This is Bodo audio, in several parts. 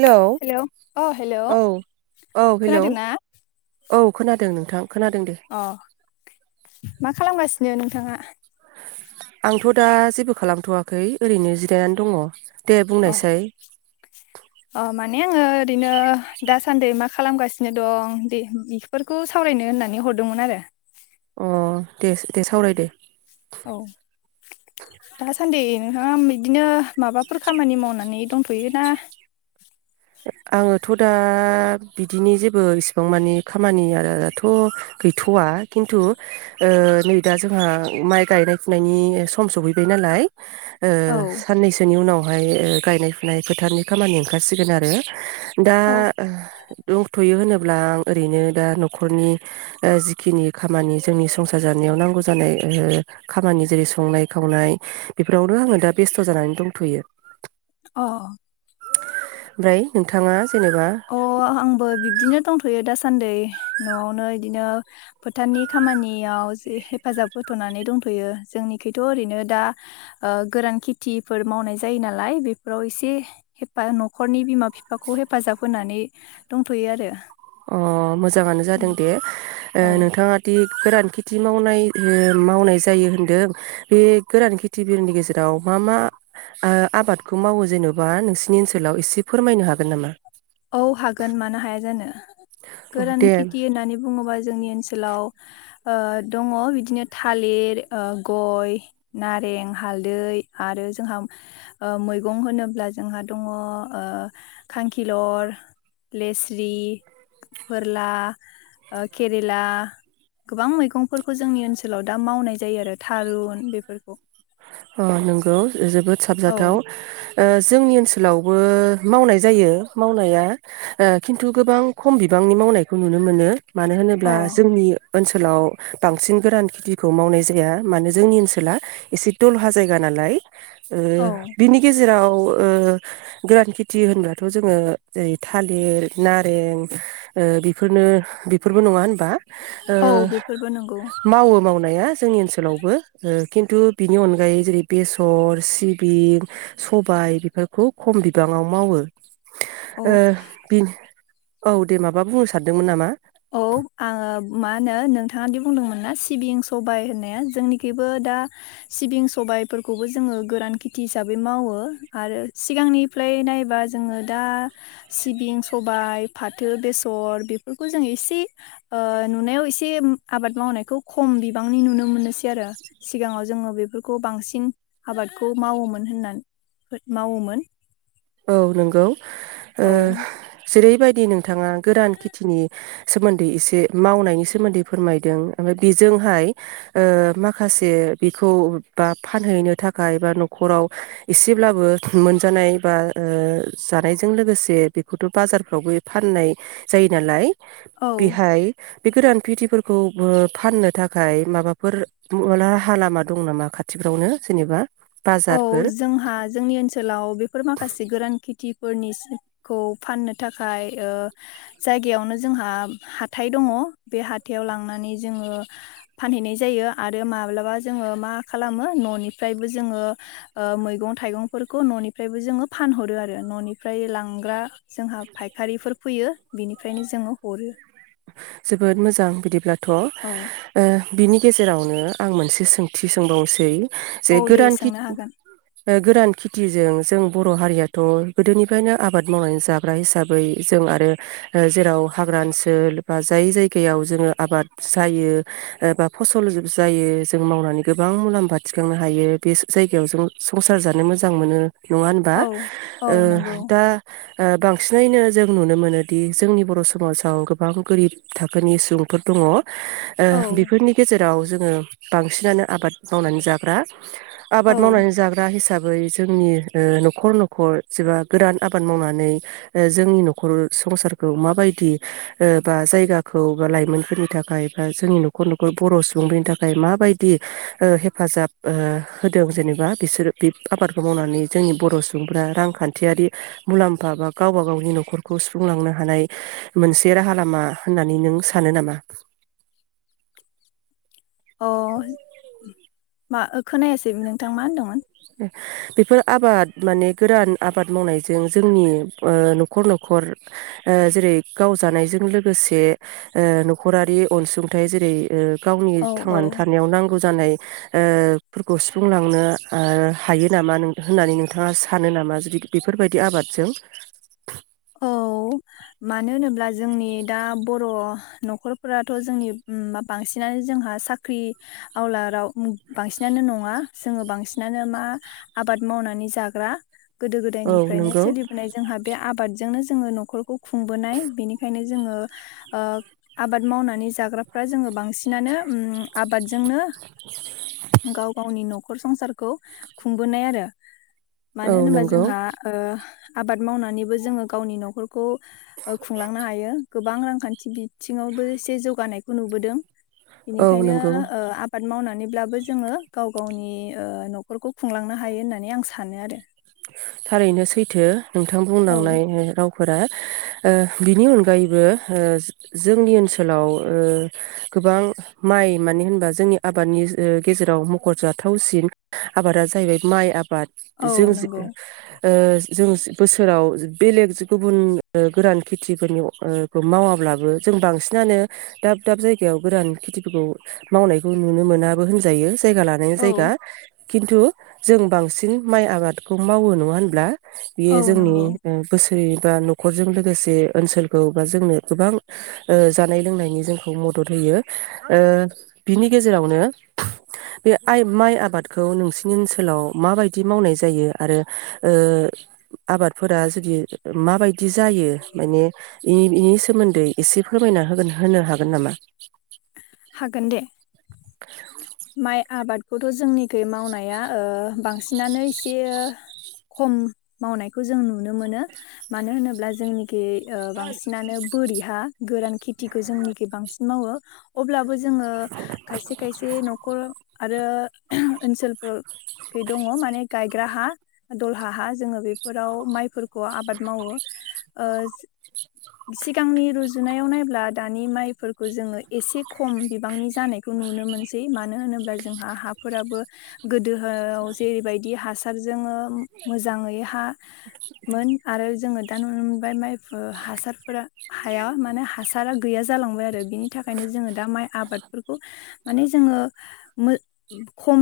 हेलौ अ हेलौ औ औ हेलौ खोनादोंना औ खोनादोंनो अ मा खालामगासिनो नोंथाङा? आंथ' दा जेबो खालामथ'वाखै ओरैनो जिरायनानै दङ। दे अ बुंनायसै। अ माने आङो ओरैनो दा सान्दै मा खालामगासिनो दं दे बेफोरखौ सावरायनो होननानै हरदोंमोन आरो अ दे दे सावराय दे औ दासान्दि नोंहा बिदिनो माबाफोर खामानि मावनानै दंथ'योना। आङोथ' दा बिदिनि जेबो इसिबां मानि खामानियाथ' गैथ'वा खिन्थु ओ नै दा जोंहा माइ गायनाय फुनायनि सम सहैबाय नालाय ओ औ साननैसोनि उनाव बेहाय गायनाय फुनाय फोथारनि खामानि ओंखारसिगोन आरो बे दा औ दंथ'यो होनो अब्ला आं ओरैनो दा न'खरनि ओ जिखिनि खामानि जोंनि संसार जानायाव नांगौ जानाय खामानि जेरै संनाय खावनाय बेफोरावनो आङो दा बेस्थ' जानानै दंथ'यो। अ ओमफ्राय नोंथाङा जेनेबा अ आंबो बिब्दिनो दंथ' थ'यो दासान्दि न'आवनो बिदिनो फोथारनि खामानियाव जे हेफाजाब होथ'नानै दंथ'यो जोंनिखथ' ओरैनो दा गोरान खेथिफोर मावनाय जायो नालाय बेफोराव एसे हेफा न'खरनि बिमा बि बिफाखौ हेफाजाब होनानै दंथ'यो आरो अ मोजाङानो जादों दे ओ औ नोंथाङा दि गोरान खेथि मावनाय मावनाय जायो होनदों बे गोरान खेथि बिलनि गेजेराव मा मा ओ आबादखौ मावो जेन'बा नोंसिनि ओनसोलाव एसे फोरमायनो हागोन नामा? औ हागोन मानो हाया जानो औ गोरान दे खेथि होननानै बुङोबा जोंनि ओनसोलाव ओ दङ बिदिनो थालिर ओ गय नारें हालदै आरो जोंहा ओ मैगं होनोब्ला जोंहा दङ ओ खांखि लर लेस्रि फोरला ओ केरेला गोबां मैगंफोरखौ जोंनि ओनसोलाव दा मावनाय जायो आरो थारुन बेफोरखौ। अ नोंगौ जोबोद औ। साबजाथाव ओ जोंनि ओनसोलावबो मावनाय जायो मावनाया खिन्थु गोबां खम बिबांनि मावनायखौ नुनो मोनो। मानो अ होनोब्ला औ जोंनि ओनसो ओनसोलाव बांसिन गोरान खेथिखौ मावनाय जाया मानो जोंनि ओनसोला एसे दलहा जायगा नालाय ओ बिनि गेजेराव ओ गोरान खेटि होनबाथ' जोङो थालिर नारें ओ बिफोरनो बिफोरबो नङा ओ औ बेफोरबो नंगौ मावो माव नाया‌ जोंनि ओनसोलावबो ओ खिन्थु बिनि अनगायै जेरै बेसर सिबिं सबाय बेफोरखौ खम बिबाङाव मावो औ ओ बिन‌ औ दे माबा बुंनो सानदोंमोन नामा? औ आङो मा होनो नोंथाङादि बुंदोंमोन ना सिबिं सबाय होननाया जोंनिखिबो दा सिबिं सबायफोरखौबो जोङो गोरान खेथि हिसाबै मावो आरो सिगांनिफ्राय नायबा जोङो दा सिबिं सबाय फाथो बेसर बेफोर खौ जों एसे ओ नुनायाव एसे आबाद मावनायखौ खम बिबांनि नुनो मोननोसै आरो सिगाङाव जोङो बेफोरखौ बांसिन आबादखौ मावोमोन होनना मावोमोन औ नंगौ ओ औ जेरैबायदि नोंथाङा गोरान खेथिनि सोमोन्दै एसे मावनायनि सोमोन्दै फोरमायदों ओमफ्राय बेजोंहाय ओ माखासे बेखौ बा फानहैनो थाखाय बा न'खराव एसेब्लाबो मोनजानाय बा ओ जानायजों लोगोसे बेखौथ' बाजारफ्रावबो फाननाय जायो नालाय औ बिहाय बे गोरान खेथिफोरखौ बो‌ फाननो थाखाय माबाफोर माबा राहा लामा दं नामा खाथिफ्रावनो जेनेबा औ बाजारफोर जोंहा जोंनि ओनसोलाव बेफोर माख माखासे गोरान खेथिफोरनिसिखौ फाननो थाखाय ओ जायगायावनो जोंहा हाथाइ दङ' बे हाथायाव लांनानै जोङो फानहैनाय जायो आरो माब्लाबा जोङो मा खालामो न'निफ्रायबो जोङो ओ मैगं थाइगंफोरखौ न'निफ्रायबो जोङो फानहरो आरो न'निफ्राय लांग्रा जोंहा फायखारिफोर फैयो बिनिफ्रायनो जोङो हरो। थ' ओ औ बिनि गेजेरावनो आं मोनसे सोंथि सोंबावसै [unintelligible] जे औ दे गोदान खे सोंनो हागोन गोरान खेथिजों जों बर' हारियाथ' गोदोनिफ्रायनो आबाद मावनानै जा ग्रा हिसाबै जों आरो जेराव हाग्रा ओनसोल बा जाय जायगायाव जोङो आबाद जायो बा फसल ज-जायो जों मावनानै गोबां मुलाम्फा थिखांनो हायो बे ज-जायगायाव जों संसार जानो मोजां मोनो नङा होनबा औ औ ओ नंगौ दा ओ बांसिनैनो जों नुनो मोनोदि जोंनि बर' समाजाव गोबां गोरिब थाखोनि सुबुंफोर दङ' ओ औ बेफोरनि गेजेर राव जोङो बांसिनानो आबाद मावनानै जाग्रा औ आबाद मावनानै जाग्रा हिसाब बै जोंनि ओ न'खर न'खर जबा गोरान आबाद मावना नै ओ जोंनि न'खर संसारखौ माबायदिओ बा जायगाखौ बा लाइमोनफोरनि थाखाय बा जोंनि नखर नखर बर' सुबुंफोरनि थाखाय माबायदि ओ हेफाजाब ओ होदों जेनेबा बिसोरो बे आबादखौ मावनानै जोंनि बर' सुबुंफोरा रांखान्थियारि मुलाम्फ माबा गावबा गावनि न'खरखौ सुफुंलांनो हानाय मोनसे राहा लामा होननानै नों सानो नामा? अ मा खोनायासै नोंथां मा होनदोंमोन? बेफोर आबाद माने गोरान आबाद मावनायजों जोंनि ओ न'खर न'खर ओ जेरै गावजानायजों लोगोसे न'खरारि अनसुंथाइ जेरै ओ गावनि औ औ थांनानै थानायाव नांगौ जानाय ओ बेफोरखौ सुफुंलांनो ओ हायो नामा नों होननानै नोंथाङा सानो नामा जुदि बेफोरबायदि आबादजों औ मानो होनोब्ला जोंनि दा बर' न'खरफोराथ' जोंनि बांसिनानो जोंहा साख्रि आवलाराव बांसिनानो नङा जोङो बांसिनानो मा आबाद मावनानै जाग्रा। गोदो औ गोदायनिफ्रायनो नंगौ सोलिबोनाय जोंहा बे आब जोंनो जोङो न'खरखौ खुंबोनाय बेनिखायनो जोङो ओ आबाद मावनानै जाग्राफ्रा जोङो बांसिनानो ओ आबादजोंनो गाव गावनि न'ख'र संसारखौ खुंबोनाय आरो। मानो औ होनोबा नंगौ जोंहा ओ आबाद मावनानै बो जोङो गावनि न'खरखौ खुंलांनो हायो गोबां रांखान्थि बिथिङावबो एसे जौगानायखौ नुबोदों औ बेनिखायनो नंगौ ओ आबाद मावनानै बिदिब्लाबो जोङो गाव गावनि ओ न'खरखौ खुंलांनो हायो होननानै आं सानो आरो। थारैनो सैथो नोंथां औ बुंलांनाय रावफोरा ओ बिनि अनगायैबो ओ जोंनि ओनसोलाव ओ गोबां माइ मानो होनबा जोंनि आबादनि गेजेराव मखरजाथावसिन आबादा जाहैबाय माइ आबाद बाद औ जों नंगौ ए जों बोसोराव बेलेग गुबुन गोरान खेथिफोरनि मावाब्लाबो जों बांसिनानो दाब दाब जायगायाव गोरान खेथिफोरखौ मावनायखौ नुनो मोनाबो होनजायो जायगा लानायनि औ जायगा खिन्थु जों बांसिन माइ आबाद खौ मावो नङा होनब्ला बेयो औ जोंनि नंगौ बोसोर बा न'खरजों लोगोसे ओनसोलखौ बा जोंनो गोबां ओ जानाय लोंनायनि जोंखौ मदद होयो ओ बिनि गेजेरावनो बे आइ माइ आबादखौ नोंसिनि ओनसोलाव माबायदि मावनाय जायो। आरो ओ आबादफोरा जुदि माबायदि जायो माने बेनि सोमोन्दै एसे फोरमायना होगोन होनो हागोन नामा? हागोन दे माइ आबादखौथ' जोंनिखै मावनाया ओ बांसिनानो ए खम मावनायखौ जों नुनो मोनो मानो होनोब्ला जोंनि खि बांसिनानो बोरि हा गोरान खेथिखौ जोंनिखै बांसिन मावो। अब्लाबो जोङो खायसे खायसे न न'खर आरो ओनसोलफोराव दङ माने गायग्रा हा दल हा जोङो बे फोराव माइफोरखौ आबाद मावो ओ सिगांनि रुजुनायाव नायब्ला दानि माइफोरखौ जोङो एसे खम बिबांनि ज जानायखौ नुनो मोनसै मा मानो होनोब्ला जोंहा हाफोराबो गोद दोहोआव जेरैबायदि हास थाब जोङो मो मोजाङै हा मोन आरो जोङो दा नुनो मोनबाय माइ हासारफोरा हाया माने हासारा गैया जालांबाय आरो बिनि थाखायनो जोङो दा माइ आबादफोरखौ माने जोङो मो खम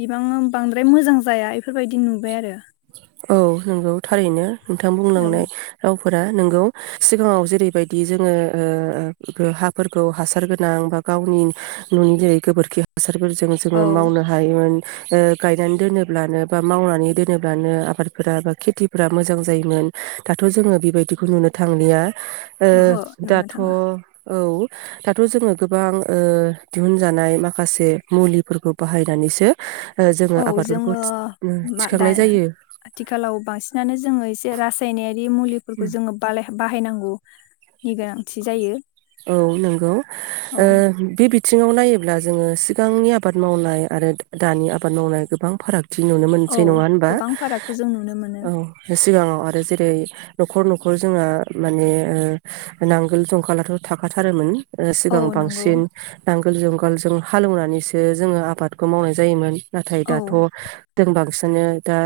बिबाङाव बांद्राय मोजां जाया इफोरबायदि नुबाय आरो। औ नंगौ थारैनो। नोंथां बुंलांनाय औ राव फोरा नोंगौ सिगाङाव जेरैबायदि जोङो ओ हाफोरखौ हासार गोनां बा गावनि न'नि जेरै गोबोरखि हास हासारफोरजों जोङो औ मावनो हायोमोन। ओ गायनानै दोनोब्लानो बा मावनानै दोनोब्लानो आफादफोरा खेथिफोरा मोजां जायोमोन दाथ' जोङो बेबायदिखौ नुनो थांलिया। ओ ओहो नुनो दाथ' औ थाङा दाथ' जोङो गोबां ओ दिहुनजानाय माखासे मुलिफोरखौ बाहायनानैसो ओ जोङो औ आबादफोरखौ जोङो थि ओं मा दा थिखांनाय जायो। आथिखालाव बांसिनानो जोङो एसे रासायनेयारि फोरखौ जोङो बाले बाहायनांगौ। औ नोंगौ औ ओ बे बिथ थिङाव नायोब्ला जोङो सिगांनि आबाद मावनाय आरो दा दानि आबाद मावनाय गोबां फाराग थि नुनो औ मोनसै नङा होनबा गोबां फारागखौ जों नुनो मोनो औ सिगाङाव आरो जेरै न'खर न'खर जोंहा माने ओ नांगोल जंखालाथ' थाखाथारोमोन। ओ औ सिगां नंगौ बांसिन नांगोल जुंग नांगोलजों हालोवनानैसो जोङो आबादखौ मावनाय जायोमोन। नाथाय दाथ' दों बांस माने दा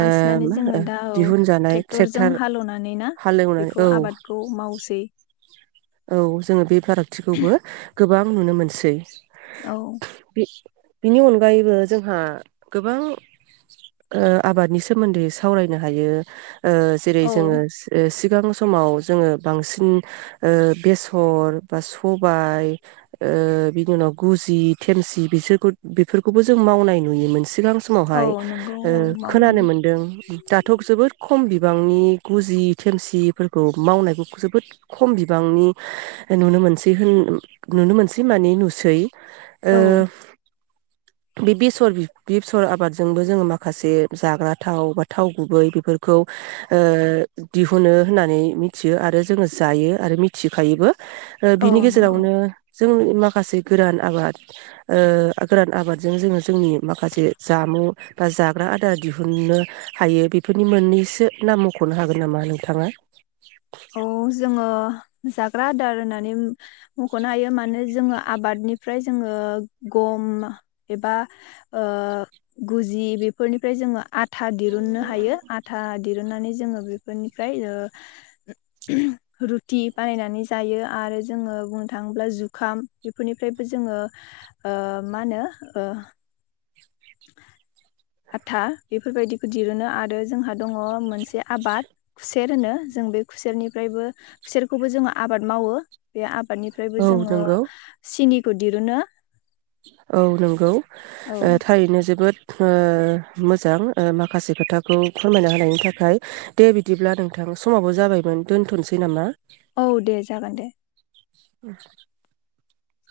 ओ मा जोङो दा औ दिहुनजानाय थेकटरजों ट्रेक्टार हालोवनानै ना हालेवनानै बेखौ औ आबादखौ मावसो [unintelligible] औ जोङो बे फारागथिखौबो गोबां नुनो मोनसै। औ। बे बिनि अनगायैबो जोंहा गोबां ओ आबादनि सोमोन्दै सावरायनो हायो। ओ जेरै औ जोङो स ओ सिब सिगां समाव जोङो बांसिन ओ बेसर बा सबाय ओ बिनि उनाव गुजि थेमसि बिसोरखौथ बेफोरखौबो जों मावनाय नुयोमोनस सिगां औ समावहाय नंगौ औ ओ खोनानो मावोमोन मोनदों उम दाथ' जोबोद खम बिबांनि गुजि थेमसिफोरखौ मावनायखौ जोबोद खम बि बिबांनि नुनो मोनसै होन उम नुनो मोनसै माने नुसै ओ। औ बे बेसर बि बेसर आबादजोंबो जोङो माखासे जाग्रा थाव बा थाव गुबै बेफोरखौ ओ दिहुनो होननानै मिथियो आरो जोङो जायो। आरो मिथिखायोबो ओ औ बिनि नंगौ गेजेरावनो जों माखासे गोरान आबाद ओ गोरान आबाद जों जोङो जोंनि माखासे जामु बा जाग्रा आदार दिहुननो हायो बेफोरनि मोननैसो नाम मख'नो हागोन नामा नोंथाङा? अ जोङो जाग्रा आदार होननानै मख'नो हायो मानो जोङो आबादनिफ्राय जोङो गम एबा गुजि बेफोरनिफ्राय जोङो। आथा दिरुननो हायो आथा दिरुन नानै जोङो बेफोरनिफ्राय ओ। रुथि बानायनानै जायो आरो जोङो बुंनो थाङोब्ला जुखाम बेफोरनिफ्रायबो जोङो ओ मा होनो ओ। आथा बेफोरबायदिखौ दिरुनो आरो जोंहा दङ मोनसे आबाद सेर होनो जों बे खुसेरनिफ्रायबो खुसेरखौबो जोङो आबाद मावो बे आ निफ्रायबो औ जोङो नंगौ सिनि बो दिरुनो औ नोंगौ। औ ओ थारैनो जोबोद। ओ मोजां ओ माखासे खोथाखौ फोरमायना हायनि थाखाय दे बिदिब्ला नोंथां समावबो जाबायमोन दोनथ'नसै नामा? औ दे जागोन दे। [inaudible]